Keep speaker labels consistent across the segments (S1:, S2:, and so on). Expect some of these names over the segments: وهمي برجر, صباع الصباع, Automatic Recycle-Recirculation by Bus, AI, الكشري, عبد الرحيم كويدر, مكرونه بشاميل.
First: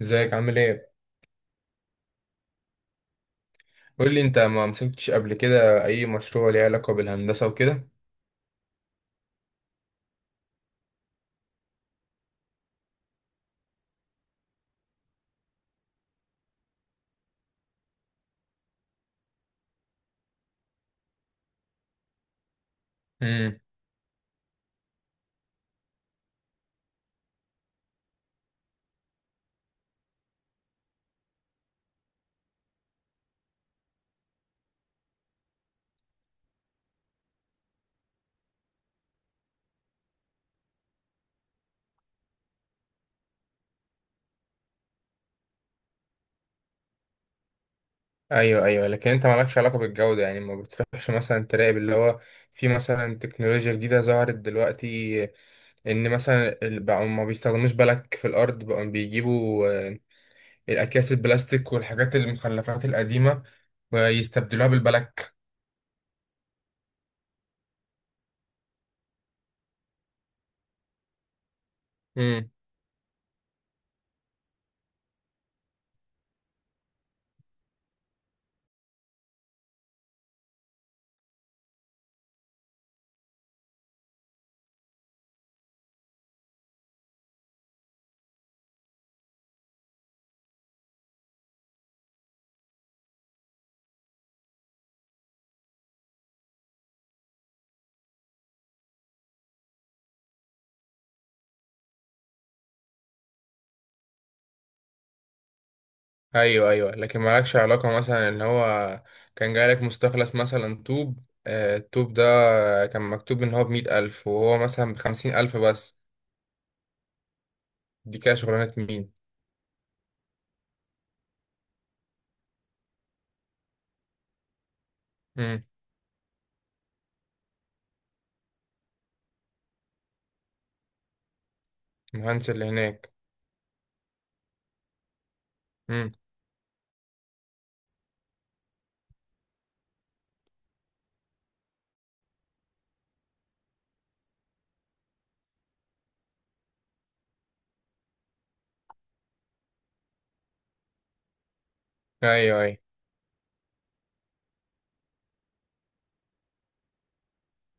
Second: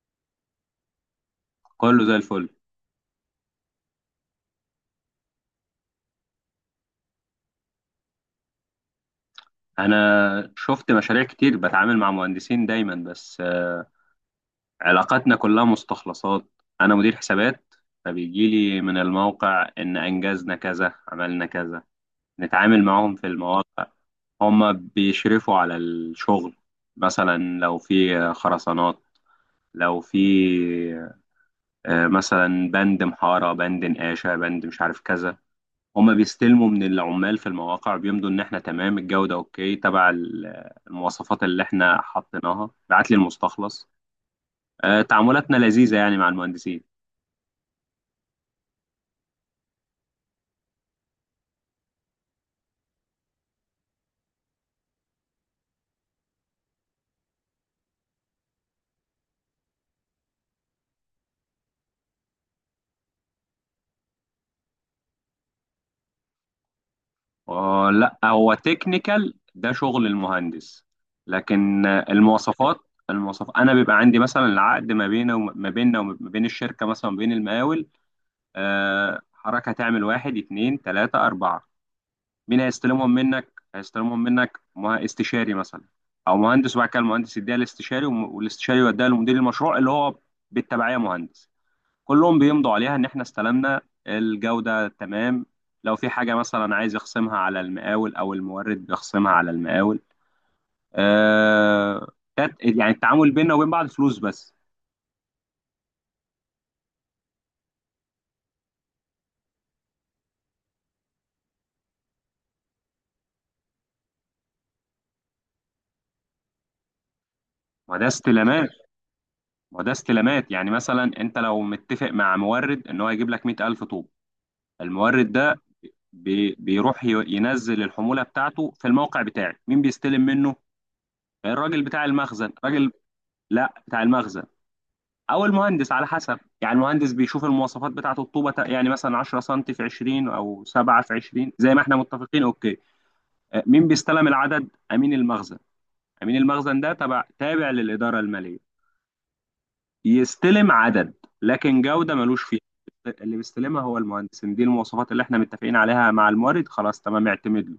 S1: ازيك، عامل ايه؟
S2: كله زي الفل.
S1: قول لي، انت ما مسكتش قبل كده اي مشروع ليه علاقه بالهندسه وكده؟
S2: انا شفت مشاريع كتير بتعامل مع مهندسين دايما، بس علاقاتنا كلها مستخلصات. انا مدير حسابات، فبيجي لي من الموقع ان انجزنا كذا، عملنا كذا. نتعامل معاهم في
S1: امم.
S2: المواقع، هما بيشرفوا على الشغل. مثلا لو في خرسانات، لو في مثلا بند محارة، بند نقاشة، بند مش عارف كذا. هما بيستلموا من العمال في المواقع، بيمضوا ان احنا تمام الجودة، اوكي تبع المواصفات اللي احنا حطيناها، بعت لي المستخلص. تعاملاتنا لذيذة يعني مع المهندسين.
S1: ايوه، ايوه، لكن انت مالكش علاقه بالجوده؟ يعني ما بتروحش مثلا تراقب اللي هو في مثلا تكنولوجيا جديده ظهرت دلوقتي، ان مثلا بقوا ما بيستخدموش بلك في الارض، بقوا بيجيبوا الاكياس البلاستيك والحاجات المخلفات القديمه ويستبدلوها بالبلك.
S2: لا هو تكنيكال ده، شغل المهندس. لكن المواصفات انا بيبقى عندي مثلا العقد ما بينه وما بيننا وما بين الشركة، مثلا ما بين المقاول. حركة تعمل واحد اتنين تلاتة أربعة، مين هيستلمهم منك؟ هيستلمهم منك استشاري مثلا، او مهندس، وبعد كده المهندس يديها الاستشاري، والاستشاري يوديها لمدير المشروع، اللي هو بالتبعيه مهندس. كلهم بيمضوا عليها ان احنا استلمنا، الجوده تمام. لو في حاجه مثلا عايز يخصمها على المقاول او المورد، بيخصمها على المقاول. آه يعني التعامل بيننا وبين بعض فلوس بس.
S1: ايوه، ايوه، لكن مالكش علاقه مثلا ان هو كان جايلك مستخلص مثلا طوب. الطوب ده كان مكتوب ان هو ب100 ألف وهو مثلا ب50 ألف بس.
S2: ما ده
S1: دي كده
S2: استلامات
S1: شغلانه مين؟
S2: ما ده استلامات. يعني مثلا انت لو متفق مع مورد ان هو يجيب لك 100000 طوب، المورد ده
S1: مم.
S2: بيروح ينزل الحمولة بتاعته في الموقع بتاعي. مين بيستلم منه؟ الراجل بتاع المخزن،
S1: المهندس اللي
S2: راجل.
S1: هناك.
S2: لا، بتاع المخزن او المهندس، على
S1: مم.
S2: حسب. يعني المهندس بيشوف المواصفات بتاعه الطوبه يعني مثلا 10 سم في 20 او 7 في 20 زي ما احنا متفقين، اوكي. مين بيستلم العدد؟ امين المخزن. امين المخزن ده تبع، تابع للاداره الماليه، يستلم عدد، لكن جوده ملوش فيها.
S1: ايوه، ايوه.
S2: اللي بيستلمها هو المهندس، إن دي المواصفات اللي احنا متفقين عليها مع المورد، خلاص تمام اعتمد له.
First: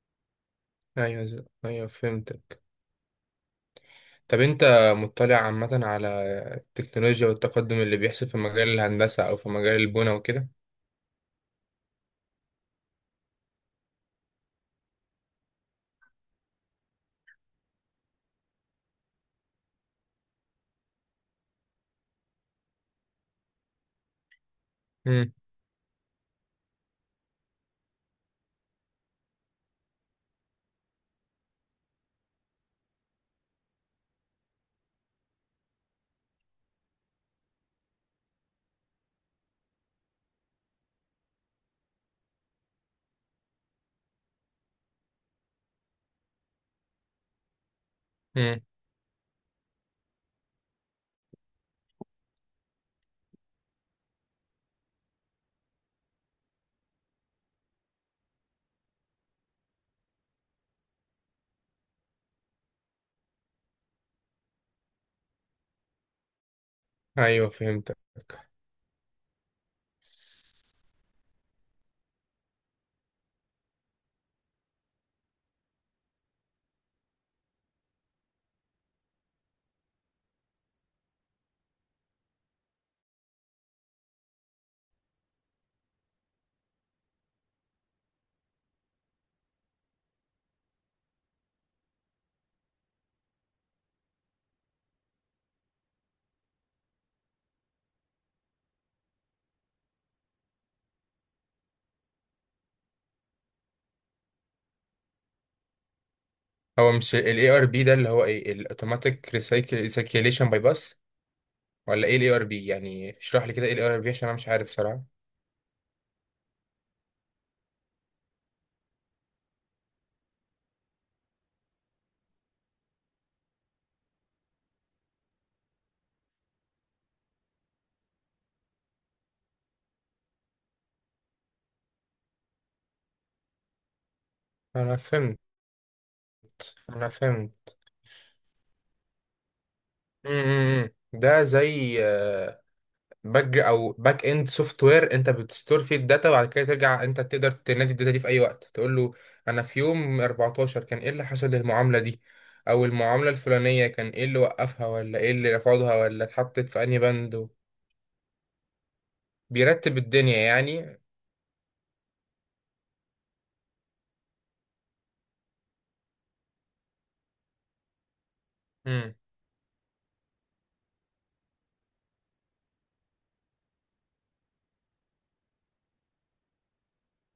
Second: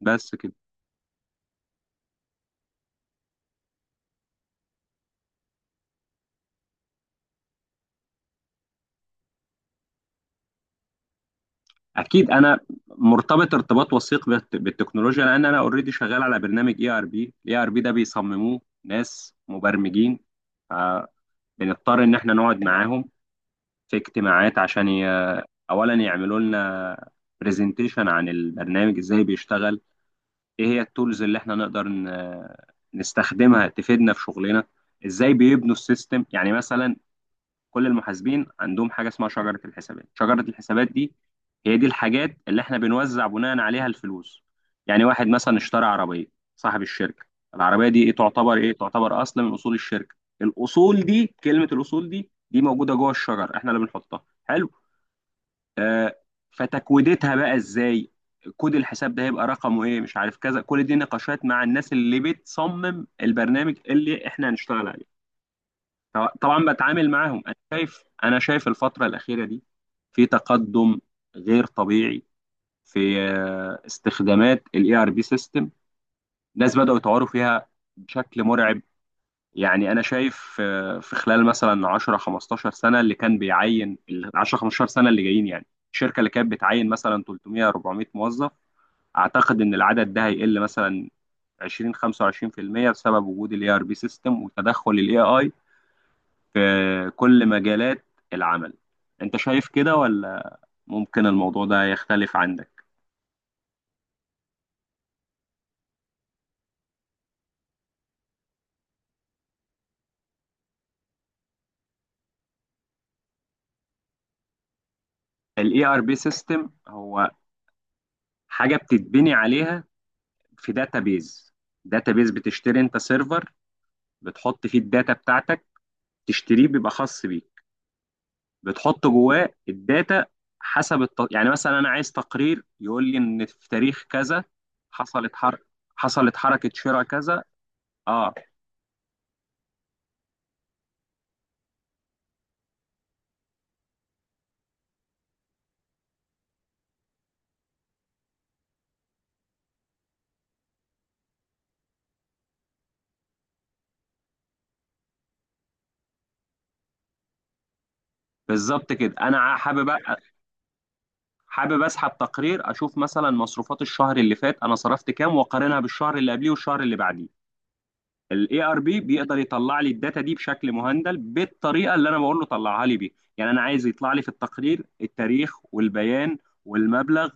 S2: بس كده.
S1: ايوه، ايوه فهمتك. طب انت مطلع عامه على التكنولوجيا والتقدم اللي بيحصل في مجال الهندسه او في مجال البنى وكده؟
S2: اكيد، انا مرتبط ارتباط وثيق بالتكنولوجيا، لان انا اوريدي شغال على برنامج اي ار بي. الاي ار بي ده بيصمموه ناس مبرمجين، فبنضطر ان احنا نقعد معاهم في اجتماعات عشان
S1: مم.
S2: اولا يعملوا لنا برزنتيشن عن البرنامج ازاي بيشتغل، ايه هي التولز اللي احنا نقدر نستخدمها تفيدنا في شغلنا، ازاي بيبنوا السيستم. يعني مثلا كل المحاسبين عندهم حاجه اسمها شجره الحسابات. شجره الحسابات دي هي دي الحاجات اللي احنا بنوزع بناء عليها الفلوس. يعني واحد مثلا اشترى عربيه، صاحب الشركه، العربيه دي ايه؟ تعتبر
S1: مم.
S2: ايه؟ تعتبر اصل من اصول الشركه. الاصول دي، كلمه الاصول دي، دي موجوده جوه الشجر، احنا اللي بنحطها. حلو. آه فتكويدتها بقى ازاي؟ كود الحساب ده هيبقى رقمه ايه؟ مش عارف كذا. كل دي نقاشات مع الناس اللي بتصمم البرنامج اللي احنا هنشتغل عليه. طبعا بتعامل معاهم.
S1: ايوه،
S2: انا
S1: فهمتك.
S2: شايف انا شايف الفتره الاخيره دي في تقدم غير طبيعي في استخدامات الاي ار بي سيستم. ناس بداوا يطوروا فيها بشكل مرعب. يعني انا شايف في خلال مثلا 10 15 سنه، اللي كان بيعين ال 10 15 سنه اللي جايين، يعني الشركه اللي كانت بتعين مثلا 300 400 موظف، اعتقد ان العدد ده هيقل مثلا 20 25% بسبب وجود الاي ار بي سيستم وتدخل الاي في كل مجالات العمل. انت شايف كده ولا ممكن الموضوع ده يختلف عندك؟
S1: هو مش ال ARB ده اللي هو ايه؟ ال Automatic Recirculation by Bus؟ ولا ايه الاي ار بي؟ يعني اشرح لي كده ايه الاي ار بي، عشان انا مش عارف صراحة.
S2: الاي ار بي سيستم هو حاجه بتتبني عليها في داتابيز. داتابيز، بتشتري انت سيرفر، بتحط فيه الداتا بتاعتك. تشتريه، بيبقى خاص بيك، بتحط جواه الداتا حسب يعني مثلا انا عايز تقرير يقول لي ان في تاريخ كذا
S1: انا
S2: حصلت
S1: فهمت.
S2: حر... حصلت حركه شراء
S1: انا
S2: كذا.
S1: فهمت.
S2: اه،
S1: ده زي باك اند سوفت وير. انت بتستور فيه الداتا وبعد كده ترجع انت تقدر تنادي الداتا دي في اي وقت، تقول له انا في يوم 14 كان ايه اللي حصل للمعاملة دي، او المعاملة الفلانية كان ايه اللي وقفها ولا ايه اللي رفضها ولا اتحطت في انهي بند
S2: بالظبط كده. انا حابب
S1: بيرتب الدنيا يعني.
S2: حابب اسحب تقرير اشوف مثلا مصروفات الشهر اللي فات، انا صرفت كام، واقارنها بالشهر اللي قبليه والشهر اللي بعديه. الاي ار بي
S1: امم.
S2: بيقدر يطلع لي الداتا دي بشكل مهندل بالطريقه اللي انا بقول له طلعها لي بيها. يعني انا عايز يطلع لي في التقرير التاريخ والبيان والمبلغ،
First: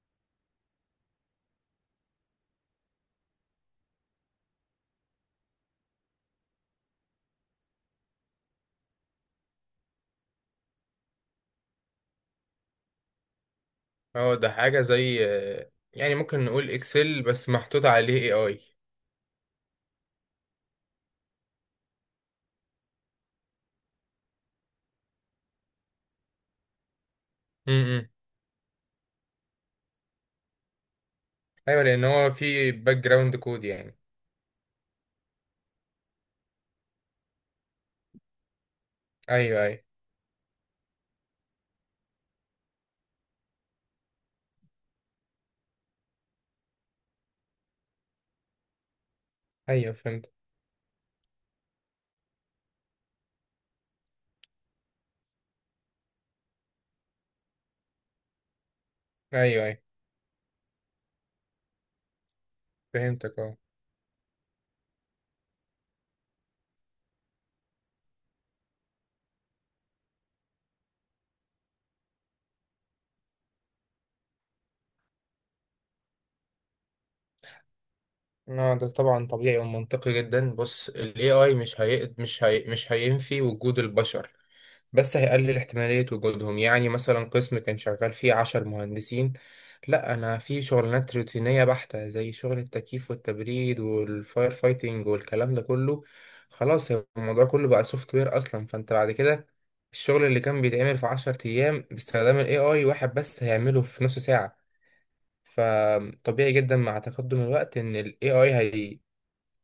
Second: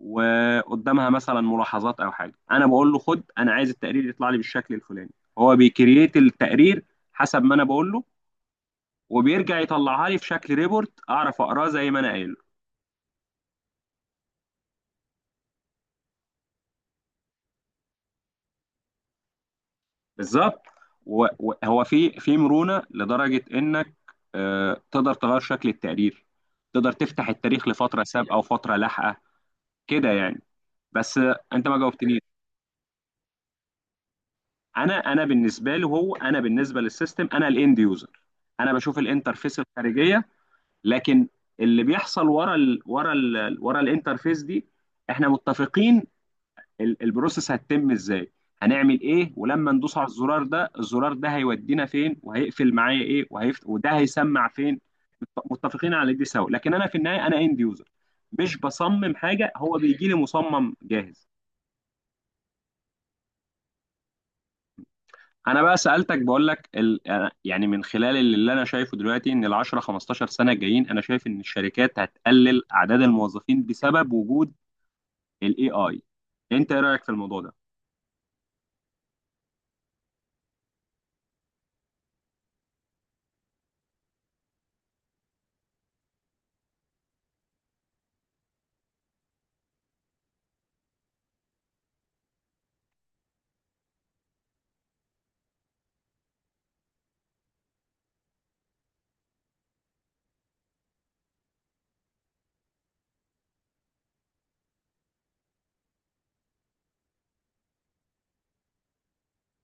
S2: وقدامها مثلا ملاحظات او حاجه. انا بقول له، خد انا عايز التقرير يطلع لي بالشكل الفلاني، هو بيكريت التقرير حسب ما انا بقول له، وبيرجع يطلعها لي في شكل ريبورت اعرف اقراه زي ما انا قايل.
S1: هو ده حاجة زي يعني ممكن نقول اكسل بس محطوط عليه اي.
S2: بالظبط. وهو في، في مرونه، لدرجه انك تقدر تغير شكل التقرير، تقدر تفتح التاريخ
S1: اي،
S2: لفتره سابقه وفتره لاحقه، كده يعني. بس انت ما
S1: ايوه، لان
S2: جاوبتنيش.
S1: هو في باك جراوند كود يعني.
S2: انا بالنسبه له، هو انا بالنسبه للسيستم انا الاند يوزر، انا بشوف الانترفيس
S1: ايوه، ايوه،
S2: الخارجيه. لكن اللي بيحصل ورا الانترفيس دي، احنا متفقين البروسيس هتتم ازاي، هنعمل ايه، ولما
S1: ايوه،
S2: ندوس على
S1: فهمت.
S2: الزرار ده، الزرار ده هيودينا فين، وهيقفل معايا ايه، وده هيسمع فين. متفقين على دي سوا، لكن انا في النهايه انا اند يوزر، مش بصمم حاجه،
S1: ايوه،
S2: هو
S1: ايوه،
S2: بيجي لي مصمم جاهز.
S1: فهمتك، اه.
S2: انا بقى سالتك، بقول لك يعني من خلال اللي انا شايفه دلوقتي، ان ال 10 15 سنه الجايين انا شايف ان الشركات هتقلل اعداد الموظفين بسبب وجود الاي اي. انت ايه رايك في الموضوع ده؟
S1: اه، ده طبعا طبيعي ومنطقي جدا. بص ال AI مش هينفي وجود البشر، بس هيقلل احتمالية وجودهم. يعني مثلا قسم كان شغال فيه 10 مهندسين، لا، أنا في شغلانات روتينية بحتة زي شغل التكييف والتبريد والفاير فايتنج والكلام ده كله، خلاص هو الموضوع كله بقى سوفت وير أصلا، فأنت بعد كده الشغل اللي كان بيتعمل في 10 أيام باستخدام ال AI واحد بس هيعمله في نص ساعة. فطبيعي جدا مع تقدم الوقت إن ال AI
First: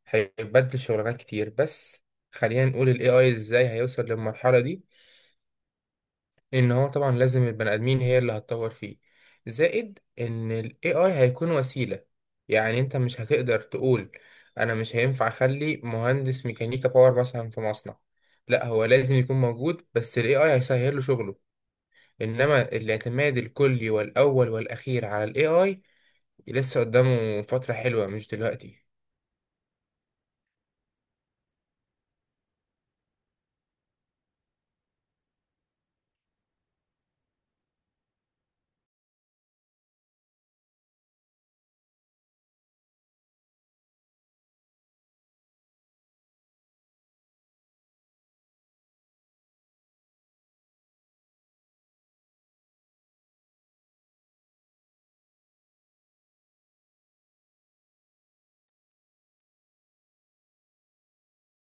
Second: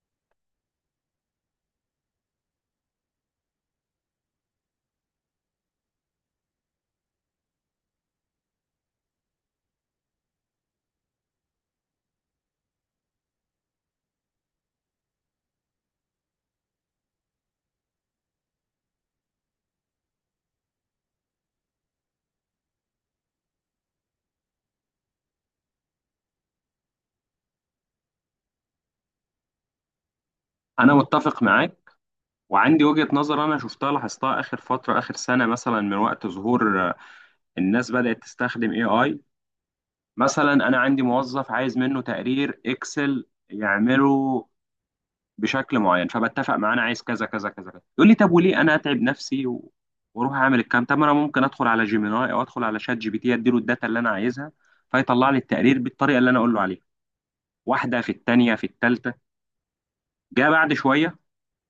S1: هيبدل شغلانات كتير. بس خلينا نقول ال AI إزاي هيوصل للمرحلة دي؟ ان هو طبعا لازم البني ادمين هي اللي هتطور فيه، زائد ان ال AI هيكون وسيلة. يعني انت مش هتقدر تقول انا مش هينفع اخلي مهندس ميكانيكا باور مثلا في مصنع، لا هو لازم يكون موجود بس ال AI هيسهل له شغله. انما الاعتماد الكلي والاول والاخير على ال AI لسه قدامه فترة حلوة، مش دلوقتي.
S2: انا متفق معاك، وعندي وجهة نظر انا شفتها، لاحظتها اخر فترة، اخر سنة مثلا، من وقت ظهور الناس بدأت تستخدم اي اي. مثلا انا عندي موظف عايز منه تقرير اكسل يعمله بشكل معين، فبتفق معاه انا عايز كذا كذا كذا كذا، يقول لي طب وليه انا اتعب نفسي واروح اعمل الكلام؟ طب ما انا ممكن ادخل على جيميناي او ادخل على شات جي بي تي، اديله الداتا اللي انا عايزها، فيطلع لي التقرير بالطريقة اللي انا اقول له عليها. واحدة، في التانية، في التالتة، جاء بعد شوية.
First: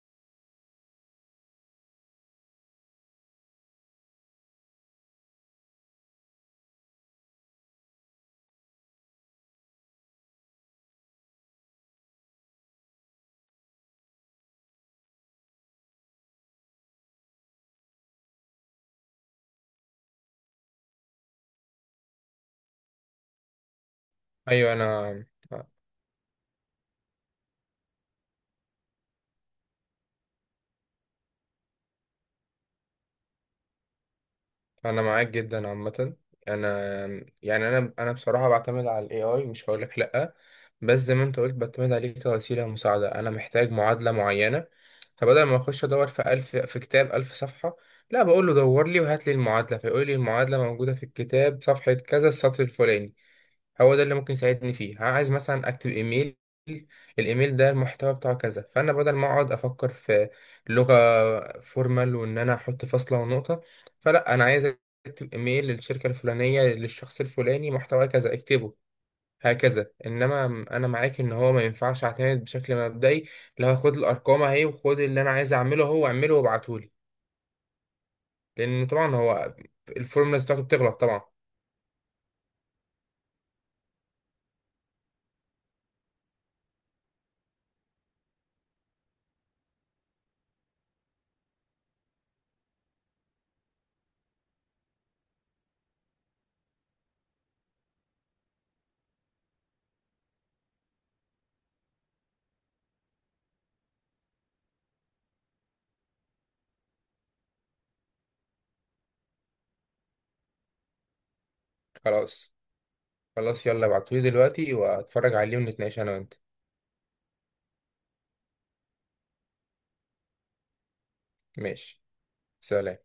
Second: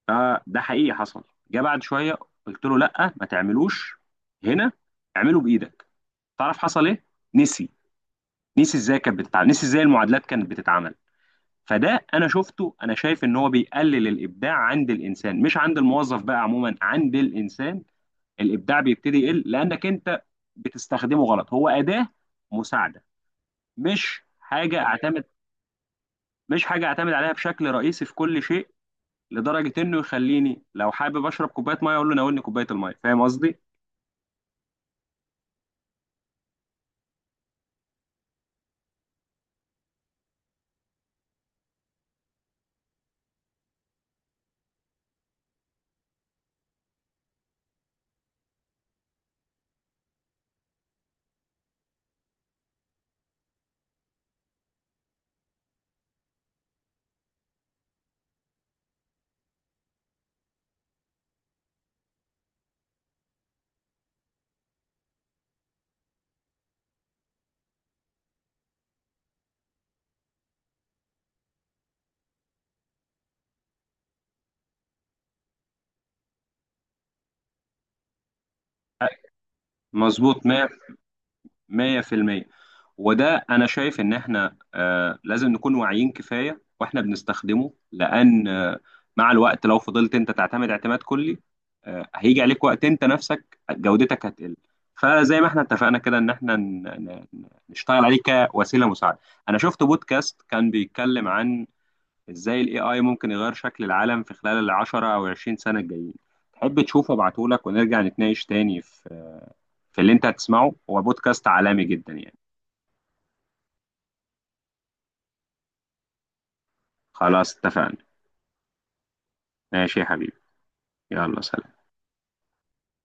S2: آه ده حقيقي حصل. جه بعد شويه، قلت له لا ما تعملوش هنا، اعمله بايدك. تعرف حصل ايه؟ نسي. نسي ازاي كانت بتتعمل، نسي ازاي المعادلات كانت بتتعمل. فده انا شفته. انا شايف ان هو بيقلل الابداع عند الانسان، مش عند الموظف بقى، عموما عند الانسان. الابداع بيبتدي يقل لانك انت بتستخدمه غلط. هو اداه مساعده، مش
S1: ايوه،
S2: حاجه
S1: انا
S2: اعتمد، مش حاجه اعتمد عليها بشكل رئيسي في كل شيء، لدرجه انه يخليني لو حابب اشرب كوبايه ميه اقول له ناولني كوبايه الميه. فاهم قصدي؟
S1: انا معاك جدا عامه. انا، يعني انا بصراحه بعتمد على الاي اي، مش هقول لك لا. بس زي ما انت قلت، بعتمد عليه كوسيله مساعده. انا محتاج معادله معينه، فبدل ما اخش ادور في الف، في كتاب 1000 صفحه، لا بقول له دور لي وهات لي المعادله، فيقول لي المعادله موجوده في الكتاب صفحه كذا السطر الفلاني. هو ده اللي ممكن يساعدني فيه. عايز مثلا اكتب ايميل، الايميل ده المحتوى بتاعه كذا، فانا بدل ما اقعد افكر في لغة فورمال، وان انا احط فاصلة ونقطة، فلا، انا عايز اكتب ايميل للشركة الفلانية، للشخص الفلاني، محتوى كذا، اكتبه هكذا. انما انا معاك ان هو ما ينفعش اعتمد بشكل مبدئي، اللي هو خد الارقام اهي وخد اللي انا عايز اعمله، هو اعمله وابعتهولي، لان طبعا هو الفورمولا
S2: مظبوط
S1: بتاعته
S2: 100،
S1: بتغلط طبعا.
S2: 100%. وده انا شايف ان احنا آه لازم نكون واعيين كفايه واحنا بنستخدمه، لان آه مع الوقت لو فضلت انت تعتمد اعتماد كلي، آه هيجي عليك وقت انت نفسك جودتك هتقل. فزي ما احنا اتفقنا كده ان احنا نشتغل عليه كوسيله مساعده. انا شفت بودكاست كان بيتكلم عن ازاي الاي اي ممكن يغير شكل العالم في خلال العشرة او عشرين سنة الجايين. تحب تشوفه؟ ابعتهولك ونرجع نتناقش تاني في، في اللي انت هتسمعه. هو بودكاست عالمي جدا يعني.
S1: خلاص. خلاص، يلا، ابعتولي دلوقتي واتفرج عليه، ونتناقش انا وانت.
S2: خلاص اتفقنا. ماشي يا حبيبي. يلا سلام.
S1: ماشي. سلام.